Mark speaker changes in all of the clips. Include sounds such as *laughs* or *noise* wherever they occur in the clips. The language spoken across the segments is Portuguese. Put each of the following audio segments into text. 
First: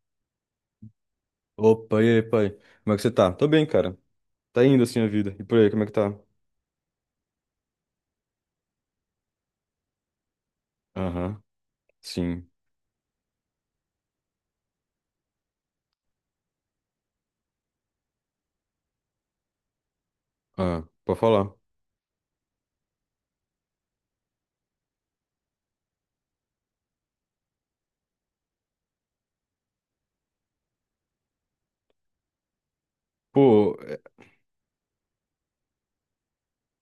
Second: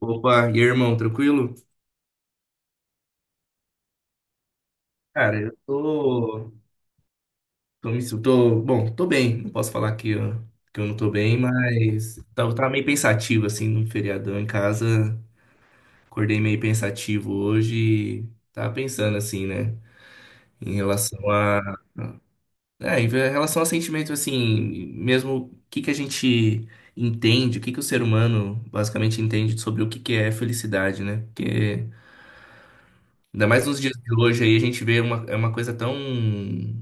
Speaker 1: Opa, e aí, irmão, tranquilo?
Speaker 2: Opa, e aí, pai? Como é que você tá? Tô bem, cara. Tá indo assim a vida.
Speaker 1: Cara,
Speaker 2: E
Speaker 1: eu
Speaker 2: por aí, como é que tá?
Speaker 1: tô, tô, bom, tô bem, não posso falar que eu não tô bem,
Speaker 2: Aham,
Speaker 1: mas
Speaker 2: sim.
Speaker 1: tava, tava meio pensativo, assim, num feriadão em casa, acordei meio pensativo hoje, e tava pensando, assim, né, em
Speaker 2: Ah, pode
Speaker 1: relação
Speaker 2: falar.
Speaker 1: a, em relação a sentimentos, assim, mesmo o que que o ser humano basicamente entende sobre o que que é felicidade, né, porque... Ainda mais
Speaker 2: Pô,
Speaker 1: nos dias de hoje aí, a gente vê uma, é uma coisa tão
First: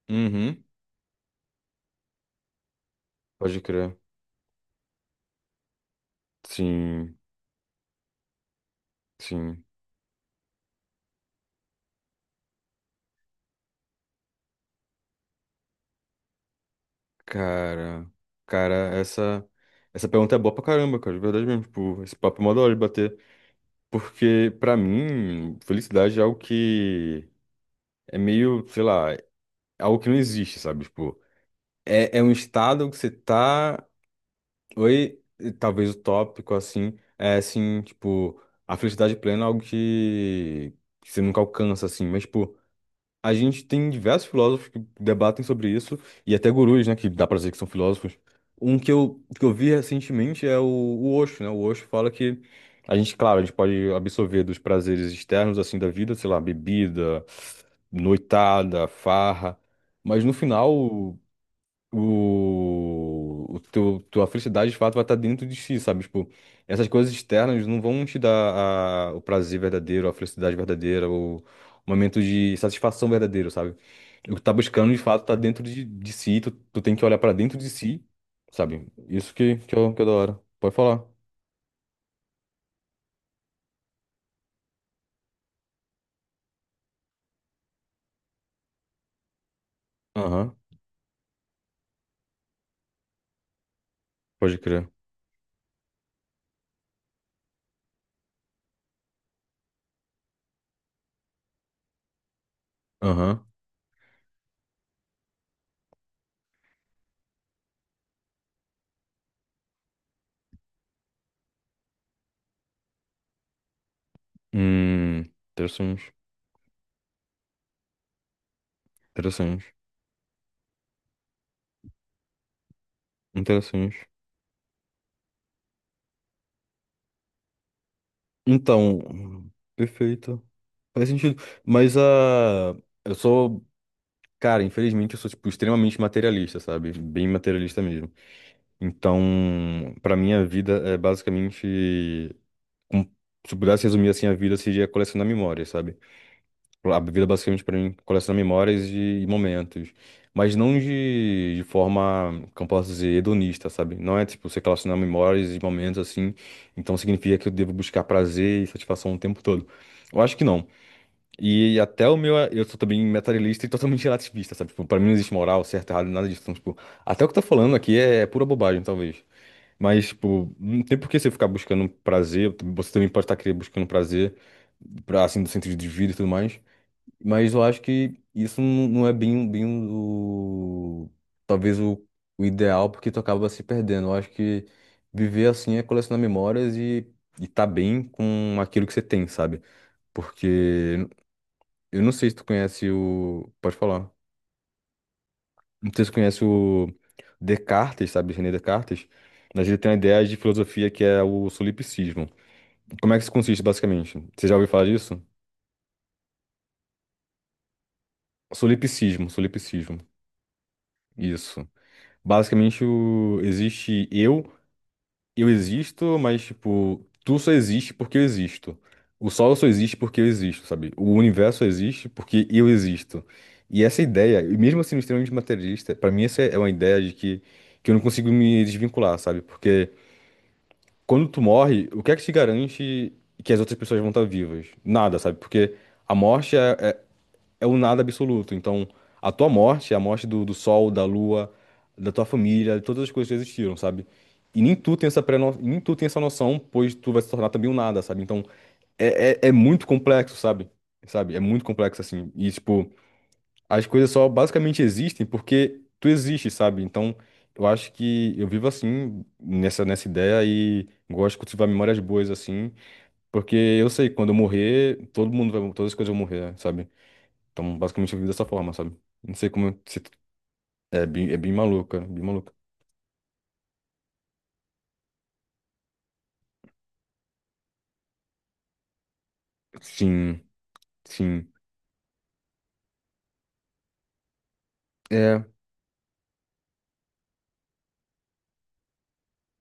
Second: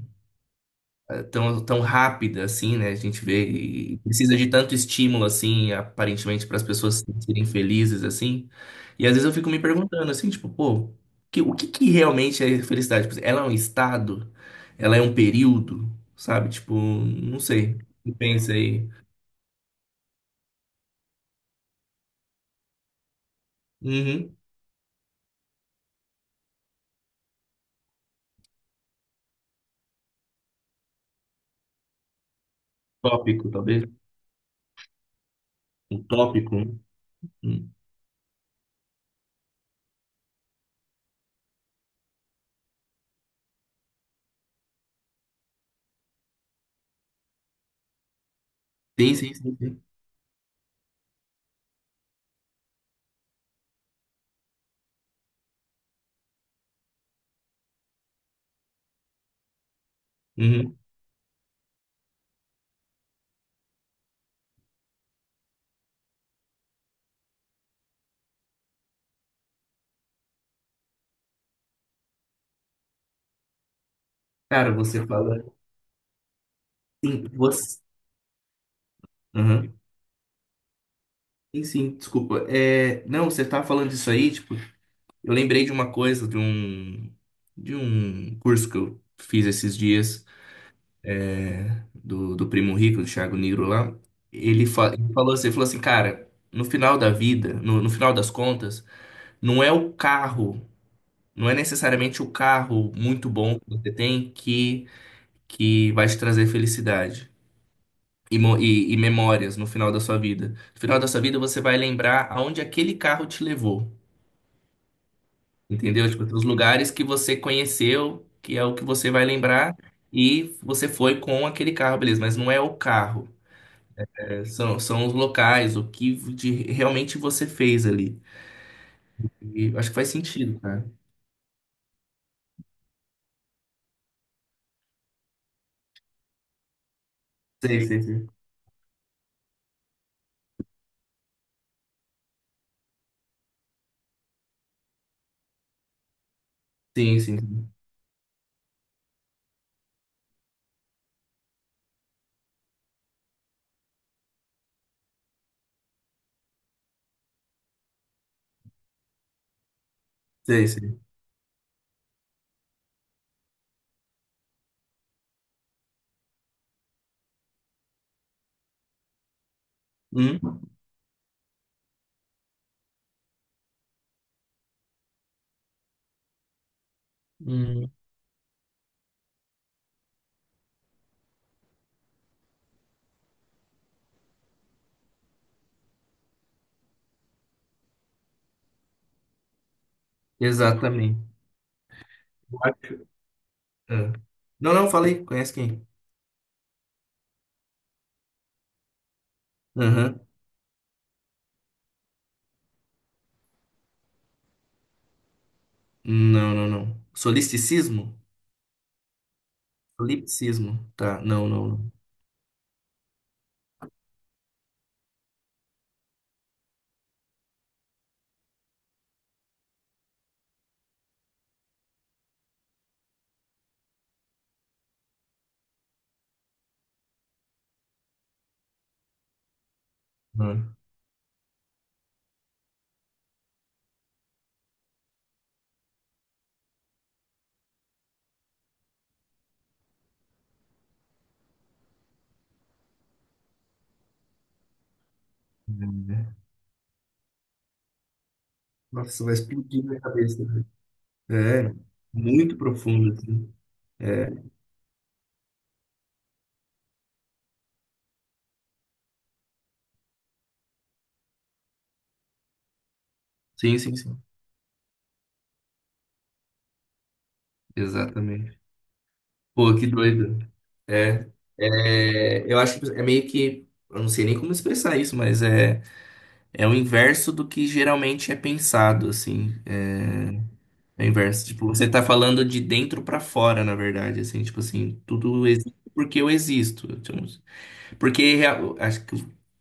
Speaker 2: uhum,
Speaker 1: tão, tão rápida assim, né? A gente vê
Speaker 2: pode crer.
Speaker 1: e precisa de tanto estímulo assim, aparentemente, para as pessoas
Speaker 2: Sim,
Speaker 1: serem felizes assim. E às vezes eu fico me
Speaker 2: sim.
Speaker 1: perguntando assim, tipo, pô, o que que realmente é felicidade? Tipo, ela é um estado? Ela é um período? Sabe? Tipo, não sei.
Speaker 2: Cara,
Speaker 1: Você pensa
Speaker 2: cara,
Speaker 1: aí.
Speaker 2: essa pergunta é boa pra caramba, cara, de verdade mesmo. Tipo, esse papo é mó da hora de bater.
Speaker 1: Uhum.
Speaker 2: Porque, pra mim, felicidade é algo que é meio, sei lá, é algo que não existe, sabe? Tipo, é um estado que você
Speaker 1: Tópico,
Speaker 2: tá.
Speaker 1: talvez.
Speaker 2: Oi, e talvez o
Speaker 1: Um
Speaker 2: tópico,
Speaker 1: tópico, né?
Speaker 2: assim, é
Speaker 1: Hum.
Speaker 2: assim, tipo, a felicidade plena é algo que você nunca alcança, assim, mas, tipo, a gente tem diversos filósofos que debatem sobre isso, e até gurus, né, que dá pra dizer que são filósofos. Um que
Speaker 1: Sim,
Speaker 2: eu,
Speaker 1: sim,
Speaker 2: que eu
Speaker 1: sim,
Speaker 2: vi
Speaker 1: sim.
Speaker 2: recentemente é o Osho, né, o Osho fala que a gente, claro, a gente pode absorver dos prazeres externos, assim, da vida, sei lá, bebida, noitada, farra, mas no
Speaker 1: Uhum.
Speaker 2: final o teu, tua felicidade de fato vai estar dentro de si, sabe? Tipo, essas coisas externas não vão te dar o prazer verdadeiro, a felicidade verdadeira, o momento de satisfação verdadeiro, sabe? O que tá
Speaker 1: Cara,
Speaker 2: buscando de
Speaker 1: você
Speaker 2: fato tá
Speaker 1: fala.
Speaker 2: dentro de si, tu tem que olhar
Speaker 1: Sim,
Speaker 2: pra dentro de
Speaker 1: você.
Speaker 2: si, sabe? Isso que, que,
Speaker 1: Uhum.
Speaker 2: é, o- que é da hora. Pode falar.
Speaker 1: Sim, sim, desculpa. É, não, você tá falando isso aí, tipo, eu lembrei de uma coisa, de um curso que eu fiz esses dias,
Speaker 2: Aham,
Speaker 1: é, do Primo Rico, do Thiago Nigro lá.
Speaker 2: pode
Speaker 1: Ele,
Speaker 2: crer.
Speaker 1: ele falou assim, cara, no final da vida, no final das contas, não é o carro, não é necessariamente o carro muito
Speaker 2: Aham.
Speaker 1: bom que que vai te trazer felicidade. E memórias no final da sua vida. No final da sua vida, você vai lembrar aonde aquele carro te levou.
Speaker 2: Hum,
Speaker 1: Entendeu?
Speaker 2: Interessante,
Speaker 1: Tipo, os lugares que você conheceu, que é o que você vai
Speaker 2: interessante,
Speaker 1: lembrar, e você foi com aquele carro, beleza, mas não é o carro,
Speaker 2: interessante.
Speaker 1: né? São, são os locais, realmente você fez ali.
Speaker 2: Então,
Speaker 1: E eu acho que faz
Speaker 2: perfeito.
Speaker 1: sentido, cara.
Speaker 2: Faz sentido. Mas a. Eu sou. Cara, infelizmente eu sou, tipo, extremamente materialista, sabe? Bem materialista
Speaker 1: Sei, sei,
Speaker 2: mesmo.
Speaker 1: sei.
Speaker 2: Então, pra mim, a vida é basicamente. com- Se eu pudesse resumir assim, a vida seria colecionar memórias, sabe? A
Speaker 1: Sim,
Speaker 2: vida
Speaker 1: sim,
Speaker 2: basicamente
Speaker 1: sim.
Speaker 2: pra mim colecionar memórias e momentos. Mas não de forma, como posso dizer, hedonista, sabe? Não é tipo você colecionar memórias e momentos assim. Então significa que eu devo buscar prazer e satisfação o tempo todo. Eu acho que não.
Speaker 1: Sei, sei.
Speaker 2: E até o meu, eu sou também materialista e totalmente *laughs* relativista, sabe? Tipo, pra mim não existe moral, certo, errado, nada disso. Então, tipo, até o que tá falando aqui é pura bobagem, talvez. Mas, tipo,
Speaker 1: Hum?
Speaker 2: não tem por que você ficar buscando prazer, você também pode estar querendo buscando prazer, pra, assim, do sentido de vida e tudo mais. Mas eu acho
Speaker 1: Hum,
Speaker 2: que isso não é bem o... talvez o ideal, porque tu acaba se perdendo. Eu acho que viver assim é colecionar memórias e tá bem com aquilo que você tem, sabe? Porque
Speaker 1: exatamente.
Speaker 2: eu não sei se tu conhece o. Pode falar.
Speaker 1: Ah. Não, não, falei. Conhece quem?
Speaker 2: Não sei se tu conhece o Descartes, sabe? René Descartes. Mas ele tem uma
Speaker 1: Aham.
Speaker 2: ideia de filosofia que é o solipsismo. Como é que isso consiste, basicamente? Você já ouviu falar disso?
Speaker 1: Não, não, não. Solisticismo?
Speaker 2: Solipsismo, solipsismo.
Speaker 1: Solipsismo. Tá, não,
Speaker 2: Isso.
Speaker 1: não,
Speaker 2: Basicamente, existe eu. Eu existo, mas, tipo, tu só existe porque eu existo. O sol só existe porque eu existo, sabe? O universo só existe porque eu existo. E essa ideia, e mesmo sendo extremamente materialista, pra mim essa é uma ideia de que eu não consigo me desvincular, sabe? Porque
Speaker 1: não.
Speaker 2: quando tu morre, o que é que te garante que as outras pessoas vão estar vivas? Nada, sabe? Porque a morte é, é o nada absoluto. Então, a tua morte, é a morte do, do sol, da lua, da tua família, de todas as coisas que existiram, sabe? E nem tu tem essa
Speaker 1: Não.
Speaker 2: noção, pois tu vai se tornar também um nada, sabe? Então,
Speaker 1: Nossa, vai
Speaker 2: é
Speaker 1: explodir
Speaker 2: muito
Speaker 1: minha
Speaker 2: complexo,
Speaker 1: cabeça.
Speaker 2: sabe? Sabe? É muito
Speaker 1: É,
Speaker 2: complexo, assim. E,
Speaker 1: muito
Speaker 2: tipo,
Speaker 1: profundo, assim.
Speaker 2: as coisas só
Speaker 1: É,
Speaker 2: basicamente existem porque tu existe, sabe? Então, eu acho que eu vivo assim, nessa ideia e gosto de cultivar memórias boas, assim, porque
Speaker 1: sim,
Speaker 2: eu
Speaker 1: sim,
Speaker 2: sei que
Speaker 1: sim,
Speaker 2: quando eu morrer, todo mundo vai, todas as coisas vão morrer, sabe? Então, basicamente, eu vivo dessa
Speaker 1: exatamente.
Speaker 2: forma, sabe? Não sei como
Speaker 1: Pô,
Speaker 2: eu-
Speaker 1: que
Speaker 2: se,
Speaker 1: doido.
Speaker 2: é
Speaker 1: É,
Speaker 2: bem, é bem maluca, bem maluca.
Speaker 1: é, eu acho que é meio que, eu não sei nem como expressar isso, mas é, é o inverso do que geralmente é pensado, assim. É,
Speaker 2: Sim,
Speaker 1: é o inverso.
Speaker 2: sim.
Speaker 1: Tipo, você tá falando de dentro pra fora, na verdade, assim, tipo assim,
Speaker 2: É,
Speaker 1: tudo existe porque eu existo. Tipo, acho que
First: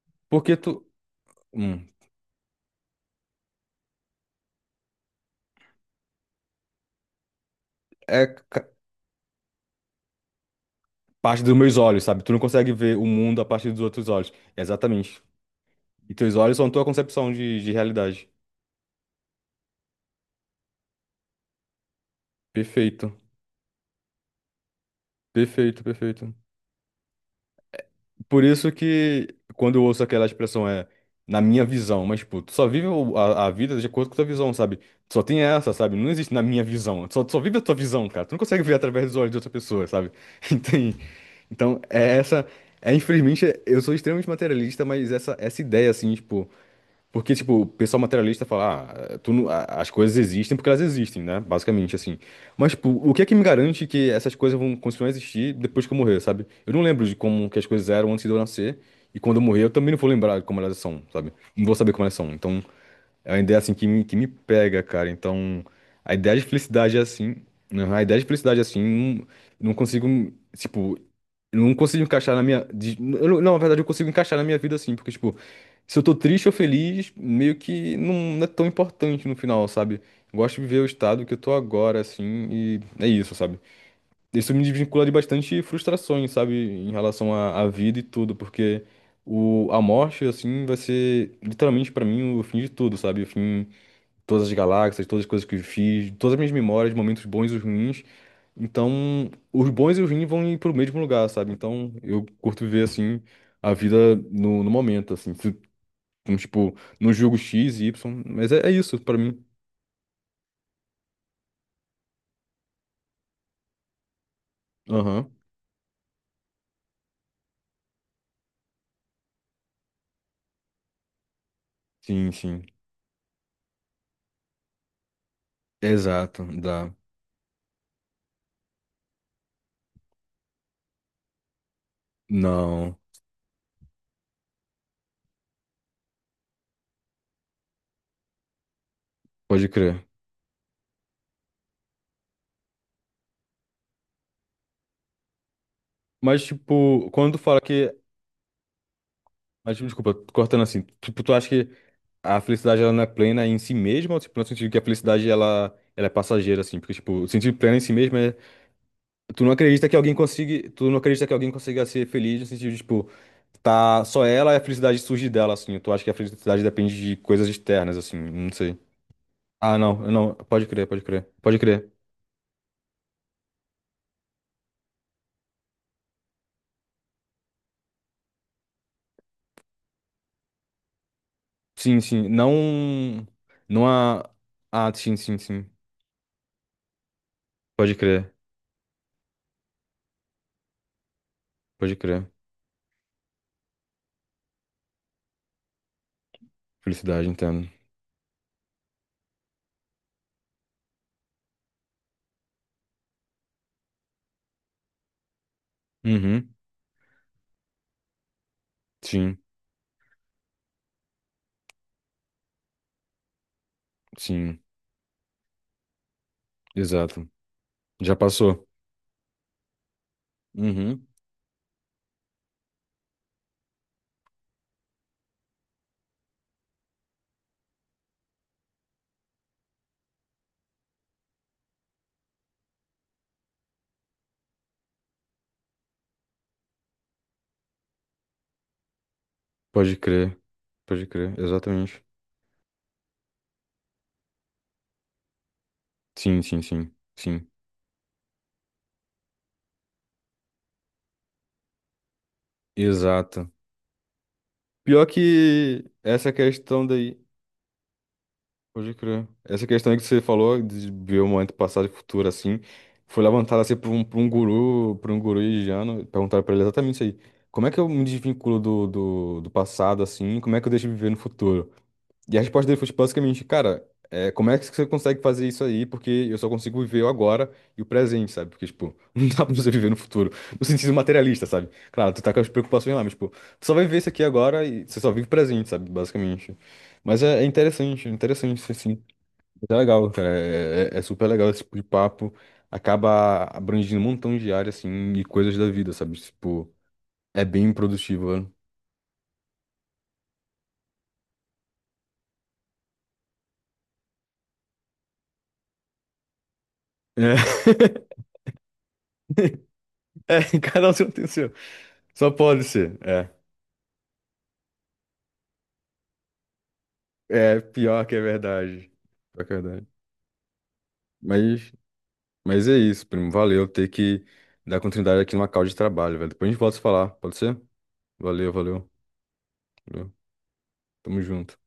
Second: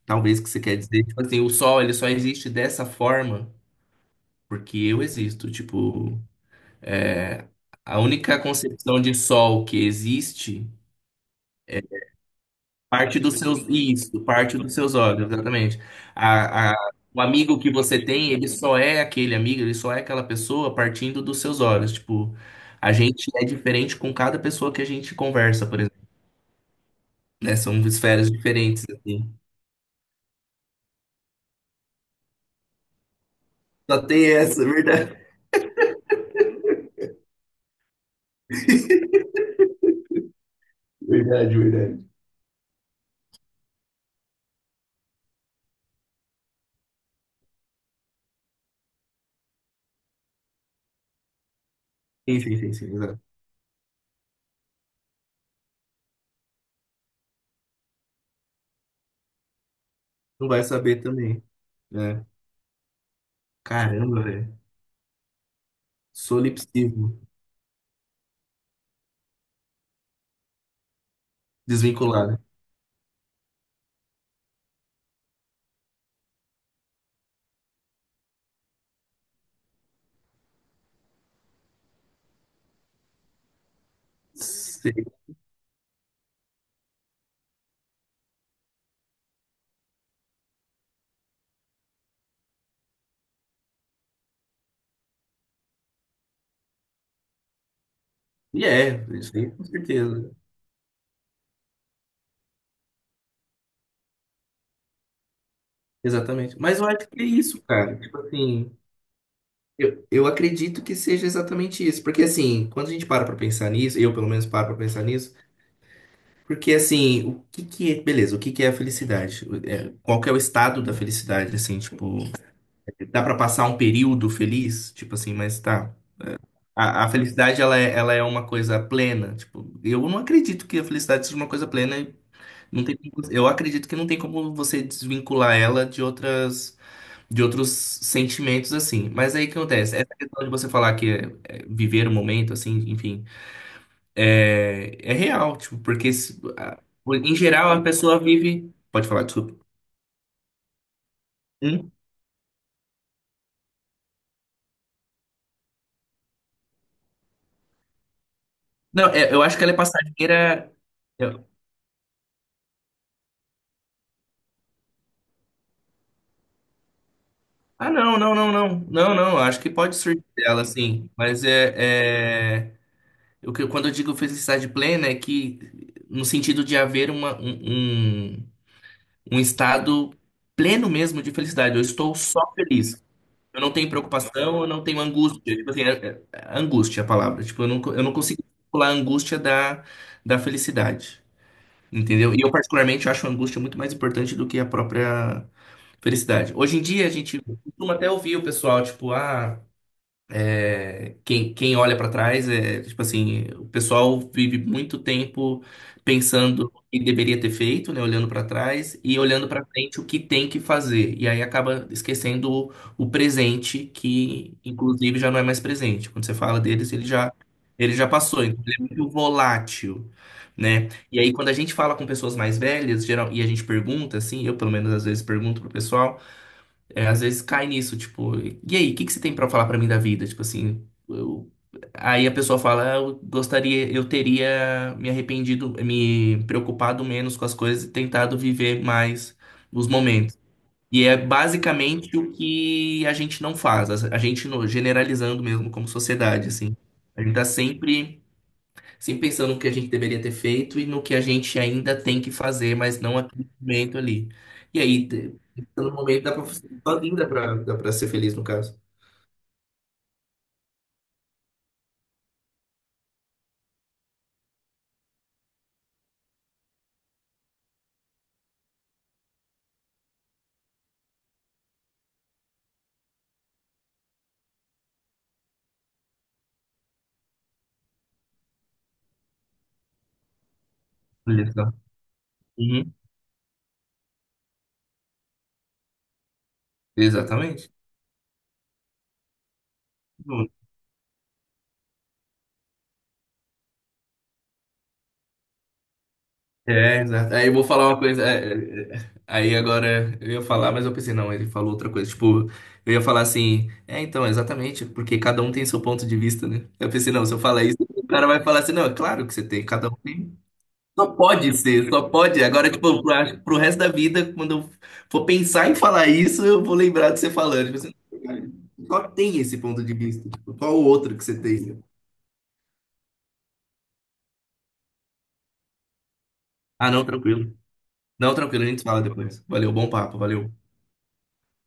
Speaker 1: talvez que
Speaker 2: porque
Speaker 1: você quer
Speaker 2: tu.
Speaker 1: dizer, tipo assim, o sol
Speaker 2: hum,
Speaker 1: ele só existe dessa forma porque eu existo, tipo. A
Speaker 2: é
Speaker 1: única
Speaker 2: ca-
Speaker 1: concepção de sol que existe
Speaker 2: parte dos meus olhos, sabe? Tu não consegue ver o
Speaker 1: parte dos
Speaker 2: mundo a
Speaker 1: seus.
Speaker 2: partir dos outros
Speaker 1: Isso,
Speaker 2: olhos.
Speaker 1: parte dos seus
Speaker 2: Exatamente.
Speaker 1: olhos, exatamente.
Speaker 2: E teus olhos são
Speaker 1: A, a-
Speaker 2: tua
Speaker 1: o
Speaker 2: concepção
Speaker 1: amigo
Speaker 2: de,
Speaker 1: que
Speaker 2: de
Speaker 1: você
Speaker 2: realidade.
Speaker 1: tem, ele só é aquele amigo, ele só é aquela pessoa partindo dos seus olhos. Tipo, a
Speaker 2: Perfeito,
Speaker 1: gente é diferente com cada pessoa que a gente conversa, por
Speaker 2: perfeito,
Speaker 1: exemplo,
Speaker 2: perfeito.
Speaker 1: né? São esferas
Speaker 2: Por isso
Speaker 1: diferentes, assim.
Speaker 2: que quando eu ouço aquela expressão é na minha visão, mas tipo, tu só vive a vida de
Speaker 1: Só
Speaker 2: acordo com a tua
Speaker 1: tem
Speaker 2: visão,
Speaker 1: essa, é
Speaker 2: sabe? Tu
Speaker 1: verdade.
Speaker 2: só tem essa, sabe? Não existe na minha visão. Tu só vive a tua visão, cara. Tu não consegue ver através dos
Speaker 1: *laughs*
Speaker 2: olhos de outra pessoa, sabe? *laughs* Entende?
Speaker 1: Verdade,
Speaker 2: Então,
Speaker 1: verdade.
Speaker 2: é essa. É, infelizmente, eu sou extremamente materialista, mas essa ideia, assim, tipo. Porque, tipo, o pessoal materialista fala, ah, tu não- a- as coisas existem porque elas existem, né? Basicamente, assim.
Speaker 1: Sim, sim,
Speaker 2: Mas,
Speaker 1: sim, sim,
Speaker 2: tipo, o que
Speaker 1: exato.
Speaker 2: é que me garante que essas coisas vão continuar a existir depois que eu morrer, sabe? Eu não lembro de como que as coisas eram antes de eu nascer. E quando eu morrer, eu também não vou lembrar de
Speaker 1: Não
Speaker 2: como
Speaker 1: vai
Speaker 2: elas são,
Speaker 1: saber
Speaker 2: sabe?
Speaker 1: também,
Speaker 2: Não vou saber como elas
Speaker 1: né?
Speaker 2: são. Então, é uma ideia assim que me, que
Speaker 1: Caramba,
Speaker 2: me
Speaker 1: velho.
Speaker 2: pega, cara. Então, a ideia de felicidade é
Speaker 1: Solipsismo.
Speaker 2: assim. Né? A ideia de felicidade é assim. Não, não consigo, tipo, não consigo encaixar
Speaker 1: Desvinculado.
Speaker 2: na minha. Eu não, não, na verdade, eu consigo encaixar na minha vida assim, porque, tipo, se eu tô triste ou feliz, meio que não, não é tão importante no final, sabe? Eu gosto de viver o estado que eu tô agora, assim, e é isso, sabe? Isso me desvincula de bastante frustrações, sabe, em relação à vida e tudo, porque a morte, assim, vai ser literalmente pra mim o fim de tudo, sabe? O fim de todas as galáxias, todas as coisas que eu fiz, todas as minhas memórias, momentos bons e os ruins.
Speaker 1: E é,
Speaker 2: Então,
Speaker 1: isso aí com
Speaker 2: os bons e os ruins
Speaker 1: certeza.
Speaker 2: vão ir pro mesmo lugar, sabe? Então, eu curto ver, assim, a vida no momento, assim, como,
Speaker 1: Exatamente.
Speaker 2: tipo,
Speaker 1: Mas eu acho
Speaker 2: não
Speaker 1: que é
Speaker 2: julgo
Speaker 1: isso,
Speaker 2: X e
Speaker 1: cara. Tipo
Speaker 2: Y, mas é, é
Speaker 1: assim,
Speaker 2: isso pra mim.
Speaker 1: eu acredito que seja exatamente isso. Porque assim, quando a gente para pra pensar nisso, eu pelo menos paro pra pensar
Speaker 2: Aham,
Speaker 1: nisso, porque assim, o que que é, beleza, o que que é a felicidade? É, qual que é o estado da felicidade, assim, tipo,
Speaker 2: sim, sim.
Speaker 1: dá pra passar um período feliz? Tipo assim, mas tá.
Speaker 2: Exato, dá.
Speaker 1: A felicidade, ela é uma coisa plena. Tipo, eu não acredito que a felicidade seja uma coisa plena. Não tem,
Speaker 2: Não,
Speaker 1: eu acredito que não tem como você desvincular ela de outros sentimentos assim. Mas aí o que
Speaker 2: pode
Speaker 1: acontece? Essa
Speaker 2: crer.
Speaker 1: questão de você falar é, viver o momento, assim, enfim, é, é real, tipo, porque se-
Speaker 2: Mas,
Speaker 1: a-
Speaker 2: tipo, quando
Speaker 1: em
Speaker 2: tu fala
Speaker 1: geral a
Speaker 2: que.
Speaker 1: pessoa vive. Pode falar, desculpa.
Speaker 2: Mas, tipo, desculpa, tô cortando assim. Tipo, tu acha que
Speaker 1: Hum?
Speaker 2: a felicidade ela não é plena em si mesma? Ou, tipo, no sentido que a felicidade ela, ela é passageira, assim? Porque, tipo, o sentido pleno em si mesmo é.
Speaker 1: Não, é, eu
Speaker 2: Tu não
Speaker 1: acho que ela é
Speaker 2: acredita que alguém consiga.
Speaker 1: passageira.
Speaker 2: Tu não acredita que
Speaker 1: eu-
Speaker 2: alguém consiga ser feliz no sentido de, tipo, tá só ela e a felicidade surge dela, assim. Tu acha que a felicidade depende de coisas
Speaker 1: Ah,
Speaker 2: externas, assim?
Speaker 1: não, não,
Speaker 2: Não
Speaker 1: não, não.
Speaker 2: sei.
Speaker 1: Não, não, acho que
Speaker 2: Ah, não,
Speaker 1: pode surgir
Speaker 2: não.
Speaker 1: dela,
Speaker 2: Pode crer, pode
Speaker 1: assim.
Speaker 2: crer.
Speaker 1: Mas
Speaker 2: Pode crer.
Speaker 1: é, é... O que, quando eu digo felicidade plena é que no sentido de haver um um estado pleno mesmo de felicidade. Eu
Speaker 2: Sim,
Speaker 1: estou
Speaker 2: sim.
Speaker 1: só feliz.
Speaker 2: Não.
Speaker 1: Eu não
Speaker 2: Não
Speaker 1: tenho
Speaker 2: há.
Speaker 1: preocupação, eu não
Speaker 2: Ah,
Speaker 1: tenho
Speaker 2: sim, sim,
Speaker 1: angústia.
Speaker 2: sim.
Speaker 1: Tipo assim, angústia é a palavra. Tipo,
Speaker 2: Pode
Speaker 1: eu não
Speaker 2: crer,
Speaker 1: consigo pular a angústia da felicidade.
Speaker 2: pode crer.
Speaker 1: Entendeu? E eu, particularmente, acho a angústia muito mais importante do que a própria felicidade. Hoje em dia, a
Speaker 2: Felicidade,
Speaker 1: gente
Speaker 2: entendo.
Speaker 1: costuma até ouvir o pessoal, tipo, ah. É, quem, quem olha para trás é tipo assim, o pessoal vive muito tempo
Speaker 2: Uhum.
Speaker 1: pensando o que deveria ter feito, né, olhando para trás e
Speaker 2: Sim,
Speaker 1: olhando para frente o que tem que fazer. E aí acaba esquecendo o presente, que
Speaker 2: sim,
Speaker 1: inclusive já não é mais presente. Quando você fala deles,
Speaker 2: exato.
Speaker 1: ele já
Speaker 2: Já
Speaker 1: passou, então
Speaker 2: passou.
Speaker 1: ele é muito volátil, né?
Speaker 2: Uhum.
Speaker 1: E aí quando a gente fala com pessoas mais velhas, geral, e a gente pergunta assim, eu pelo menos às vezes pergunto pro pessoal é, às vezes cai nisso, tipo, e aí, o que que você tem pra falar pra mim da vida? Tipo assim, aí a pessoa fala, "Ah, eu gostaria, eu teria me arrependido, me preocupado menos com as coisas e tentado viver mais os
Speaker 2: Pode crer,
Speaker 1: momentos." E
Speaker 2: pode
Speaker 1: é
Speaker 2: crer, exatamente.
Speaker 1: basicamente o que a gente não faz, a gente generalizando mesmo como
Speaker 2: Sim,
Speaker 1: sociedade,
Speaker 2: sim,
Speaker 1: assim.
Speaker 2: sim,
Speaker 1: A gente tá
Speaker 2: sim,
Speaker 1: sempre sim, pensando no que a gente deveria ter feito e no que a gente ainda tem que fazer, mas não aquele
Speaker 2: exato.
Speaker 1: momento ali. E
Speaker 2: Pior
Speaker 1: aí,
Speaker 2: que
Speaker 1: no momento,
Speaker 2: essa
Speaker 1: dá pra,
Speaker 2: questão
Speaker 1: sozinho
Speaker 2: daí,
Speaker 1: dá pra ser feliz, no caso.
Speaker 2: pode crer, essa questão aí que você falou de ver o momento passado e futuro assim, foi levantada assim por um, guru, por um guru indiano, perguntaram pra ele exatamente isso aí. Como é que eu me desvinculo do passado assim, como é que eu deixo de viver no futuro? E a resposta dele foi tipo, basicamente, cara, é, como é que você consegue fazer isso aí? Porque eu só consigo viver o agora e o presente, sabe? Porque, tipo, *laughs* não dá pra você viver no futuro. No sentido materialista,
Speaker 1: Olha
Speaker 2: sabe?
Speaker 1: só.
Speaker 2: Claro, tu tá com as
Speaker 1: Uhum.
Speaker 2: preocupações lá, mas, tipo, tu só vai viver isso aqui agora e você só vive o presente, sabe? Basicamente. Mas é
Speaker 1: Exatamente.
Speaker 2: interessante, é interessante, assim. É legal, cara.
Speaker 1: Bom,
Speaker 2: É super legal esse tipo de papo. Acaba abrangindo um montão de áreas, assim, e coisas da vida, sabe? Tipo,
Speaker 1: é, exato.
Speaker 2: é
Speaker 1: Aí eu vou
Speaker 2: bem
Speaker 1: falar uma coisa,
Speaker 2: produtivo, né?
Speaker 1: é, é, é, aí agora eu ia falar, mas eu pensei, não, ele falou outra coisa. Tipo, eu ia falar assim, é, então, exatamente, porque cada um tem seu ponto de vista, né? Eu pensei, não, se eu falar
Speaker 2: *laughs*
Speaker 1: isso, o cara vai falar assim, não, é claro que você tem, cada um
Speaker 2: É,
Speaker 1: tem.
Speaker 2: é, cada um
Speaker 1: Só
Speaker 2: tem o seu.
Speaker 1: pode ser, só
Speaker 2: Só
Speaker 1: pode.
Speaker 2: pode
Speaker 1: Agora,
Speaker 2: ser.
Speaker 1: tipo, pro,
Speaker 2: É.
Speaker 1: acho que pro resto da vida, quando eu for pensar em falar isso, eu vou lembrar de você
Speaker 2: É,
Speaker 1: falando. Tipo, assim,
Speaker 2: pior que é
Speaker 1: cara,
Speaker 2: verdade.
Speaker 1: qual tem
Speaker 2: Pior que
Speaker 1: esse
Speaker 2: é
Speaker 1: ponto
Speaker 2: verdade.
Speaker 1: de vista? Tipo, qual o outro que você
Speaker 2: Mas,
Speaker 1: tem?
Speaker 2: mas é isso, primo. Valeu ter que dar continuidade aqui numa call de trabalho, velho. Depois a gente volta a se
Speaker 1: Ah, não,
Speaker 2: falar, pode
Speaker 1: tranquilo.
Speaker 2: ser?
Speaker 1: Não,
Speaker 2: Valeu,
Speaker 1: tranquilo, a gente
Speaker 2: valeu.
Speaker 1: fala depois. Valeu, bom
Speaker 2: Valeu.
Speaker 1: papo, valeu.
Speaker 2: Tamo junto.